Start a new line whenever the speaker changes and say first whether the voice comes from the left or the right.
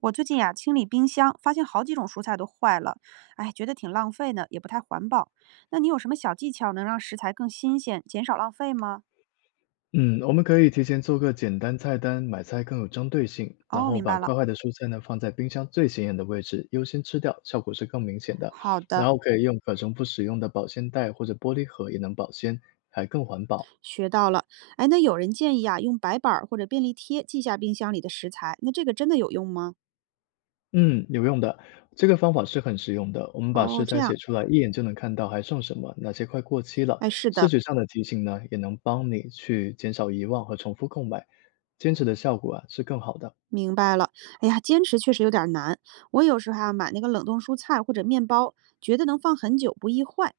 right: 我最近呀、清理冰箱，发现好几种蔬菜都坏了，哎，觉得挺浪费呢，也不太环保。那你有什么小技巧能让食材更新鲜，减少浪费吗？
left: 嗯，我们可以提前做个简单菜单，买菜更有针对性，然
right: 哦，
left: 后
right: 明
left: 把
right: 白了。
left: 快坏的蔬菜呢放在冰箱最显眼的位置，优先吃掉，效果是更明显的。
right: 好
left: 然
right: 的，
left: 后可以用可重复使用的保鲜袋或者玻璃盒也能保鲜，还更环保。
right: 学到了。哎，那有人建议啊，用白板儿或者便利贴记下冰箱里的食材，那这个真的有用吗？
left: 嗯，有用的，这个方法是很实用的。我们把
right: 哦，
left: 食
right: 这
left: 材写
right: 样。
left: 出来，一眼就能看到还剩什么，哪些快过期了。
right: 哎，是
left: 视
right: 的，
left: 觉上的提醒呢，也能帮你去减少遗忘和重复购买，坚持的效果啊是更好的。
right: 明白了。哎呀，坚持确实有点儿难。我有时候啊，买那个冷冻蔬菜或者面包，觉得能放很久不易坏。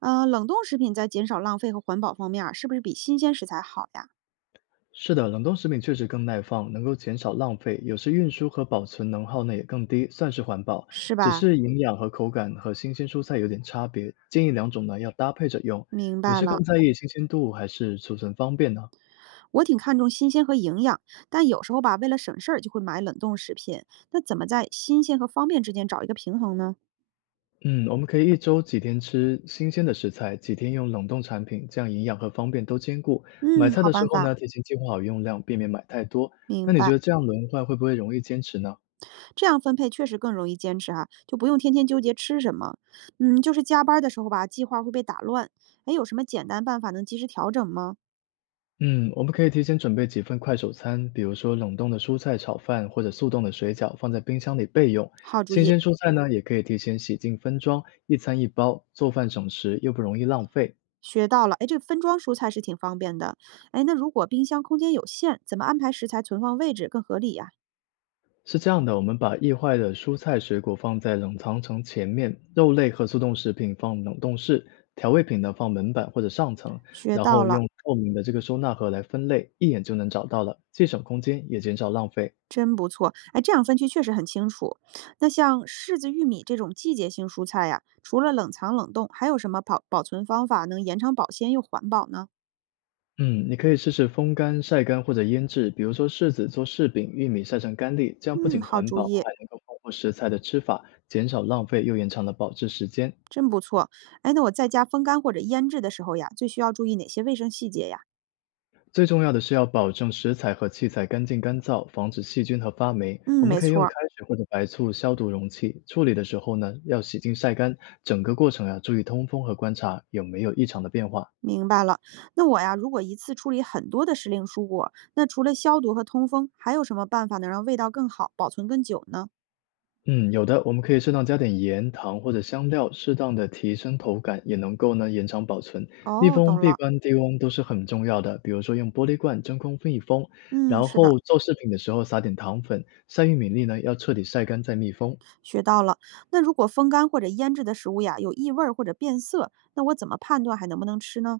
right: 冷冻食品在减少浪费和环保方面啊，是不是比新鲜食材好呀？
left: 是的，冷冻食品确实更耐放，能够减少浪费，有时运输和保存能耗呢也更低，算是环保。
right: 是
left: 只
right: 吧？
left: 是营养和口感和新鲜蔬菜有点差别，建议两种呢要搭配着用。
right: 明
left: 你
right: 白
left: 是更
right: 了，
left: 在意新鲜度还是储存方便呢？
right: 我挺看重新鲜和营养，但有时候吧，为了省事儿就会买冷冻食品。那怎么在新鲜和方便之间找一个平衡呢？
left: 嗯，我们可以一周几天吃新鲜的食材，几天用冷冻产品，这样营养和方便都兼顾。买
right: 嗯，
left: 菜
right: 好
left: 的时
right: 办
left: 候
right: 法，
left: 呢，提前计划好用量，避免买太多。那
right: 明
left: 你觉
right: 白。
left: 得这样轮换会不会容易坚持呢？
right: 这样分配确实更容易坚持哈、就不用天天纠结吃什么。嗯，就是加班儿的时候吧，计划会被打乱。哎，有什么简单办法能及时调整吗？
left: 嗯，我们可以提前准备几份快手餐，比如说冷冻的蔬菜炒饭或者速冻的水饺，放在冰箱里备用。
right: 好主
left: 新
right: 意。
left: 鲜蔬菜呢，也可以提前洗净分装，一餐一包，做饭省时又不容易浪费。
right: 学到了，哎，这个分装蔬菜是挺方便的。哎，那如果冰箱空间有限，怎么安排食材存放位置更合理呀？
left: 是这样的，我们把易坏的蔬菜水果放在冷藏层前面，肉类和速冻食品放冷冻室，调味品呢放门板或者上层，
right: 学
left: 然
right: 到
left: 后
right: 了，
left: 用透明的这个收纳盒来分类，一眼就能找到了，既省空间也减少浪费。
right: 真不错。哎，这样分区确实很清楚。那像柿子、玉米这种季节性蔬菜呀，除了冷藏冷冻，还有什么保存方法能延长保鲜又环保呢？
left: 嗯，你可以试试风干、晒干或者腌制，比如说柿子做柿饼，玉米晒成干粒，这样不
right: 嗯，
left: 仅
right: 好
left: 环
right: 主
left: 保，
right: 意，
left: 还能够丰富食材的吃法，减少浪费又延长了保质时间。
right: 真不错。哎，那我在家风干或者腌制的时候呀，最需要注意哪些卫生细节呀？
left: 最重要的是要保证食材和器材干净干燥，防止细菌和发霉。我
right: 嗯，
left: 们
right: 没
left: 可以
right: 错
left: 用开
right: 儿。
left: 水或者白醋消毒容器，处理的时候呢，要洗净晒干，整个过程啊，注意通风和观察有没有异常的变化。
right: 明白了，那我呀，如果一次处理很多的时令蔬果，那除了消毒和通风，还有什么办法能让味道更好，保存更久呢？
left: 嗯，有的，我们可以适当加点盐、糖或者香料，适当的提升口感，也能够呢延长保存。密
right: 哦，
left: 封、
right: 懂
left: 闭
right: 了，
left: 关、低温都是很重要的，比如说用玻璃罐真空封一封，
right: 嗯，
left: 然
right: 是的，
left: 后做饰品的时候撒点糖粉，晒玉米粒呢要彻底晒干再密封。
right: 学到了。那如果风干或者腌制的食物呀，有异味儿或者变色，那我怎么判断还能不能吃呢？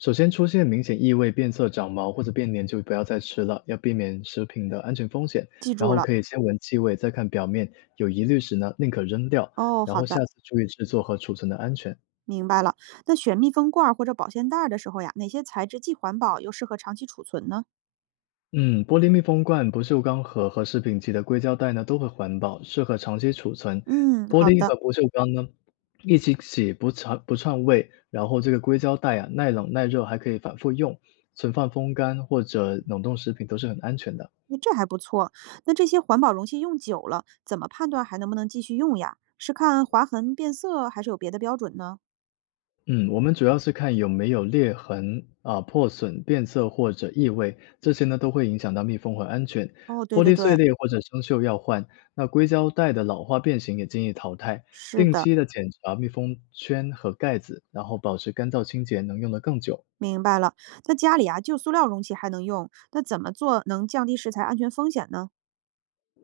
left: 首先出现明显异味、变色、长毛或者变黏就不要再吃了，要避免食品的安全风险。
right: 记
left: 然
right: 住
left: 后
right: 了。
left: 可以先闻气味，再看表面，有疑虑时呢宁可扔掉，
right: 哦，
left: 然
right: 好
left: 后
right: 的，
left: 下次注意制作和储存的安全。
right: 明白了。那选密封罐儿或者保鲜袋儿的时候呀，哪些材质既环保又适合长期储存呢？
left: 嗯，玻璃密封罐、不锈钢盒和食品级的硅胶袋呢，都会环保，适合长期储存。
right: 嗯，
left: 玻
right: 好
left: 璃和
right: 的。
left: 不锈钢呢，一起洗不串味，然后这个硅胶袋啊，耐冷耐热，还可以反复用，存放风干或者冷冻食品都是很安全的。
right: 诶这还不错。那这些环保容器用久了，怎么判断还能不能继续用呀？是看划痕变色，还是有别的标准呢？
left: 嗯，我们主要是看有没有裂痕啊、破损、变色或者异味，这些呢都会影响到密封和安全。
right: 哦，对
left: 玻
right: 对
left: 璃碎
right: 对，
left: 裂或者生锈要换，那硅胶带的老化变形也建议淘汰。
right: 是
left: 定
right: 的，
left: 期的检查密封圈和盖子，然后保持干燥清洁，能用得更久。
right: 明白了。那家里啊，旧塑料容器还能用，那怎么做能降低食材安全风险呢？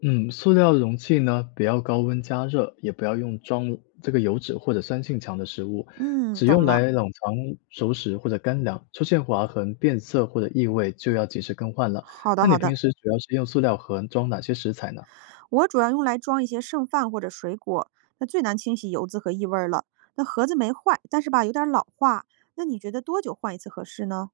left: 嗯，塑料容器呢，不要高温加热，也不要用装这个油脂或者酸性强的食物，
right: 嗯，
left: 只
right: 懂
left: 用
right: 了。
left: 来冷藏熟食或者干粮。出现划痕、变色或者异味，就要及时更换了。
right: 好
left: 那
right: 的
left: 你
right: 好
left: 平
right: 的，
left: 时主要是用塑料盒装哪些食材呢？
right: 我主要用来装一些剩饭或者水果，那最难清洗油渍和异味儿了。那盒子没坏，但是吧，有点儿老化。那你觉得多久换一次合适呢？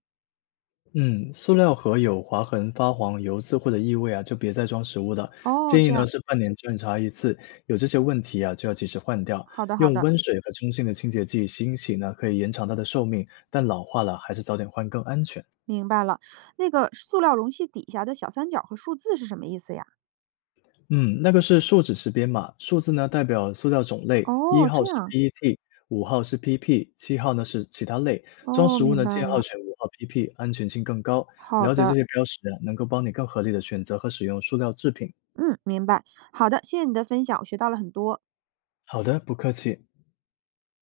left: 嗯，塑料盒有划痕、发黄、油渍或者异味啊，就别再装食物了。
right: 哦，
left: 建议
right: 这
left: 呢
right: 样，
left: 是半年检查一次，有这些问题啊就要及时换掉。
right: 好的好
left: 用
right: 的。
left: 温水和中性的清洁剂清洗呢，可以延长它的寿命，但老化了还是早点换更安全。
right: 明白了，那个塑料容器底下的小三角和数字是什么意思呀？
left: 嗯，那个是数指识别码，数字呢代表塑料种类，一
right: 哦，
left: 号
right: 这
left: 是
right: 样，
left: PET，五号是 PP，七号呢是其他类。装
right: 哦，
left: 食物
right: 明
left: 呢
right: 白
left: 建议号
right: 了。
left: 选五号 PP，安全性更高。
right: 好
left: 了解这
right: 的，
left: 些标识呢，能够帮你更合理的选择和使用塑料制品。
right: 嗯，明白。好的，谢谢你的分享，我学到了很多。
left: 好的，不客气。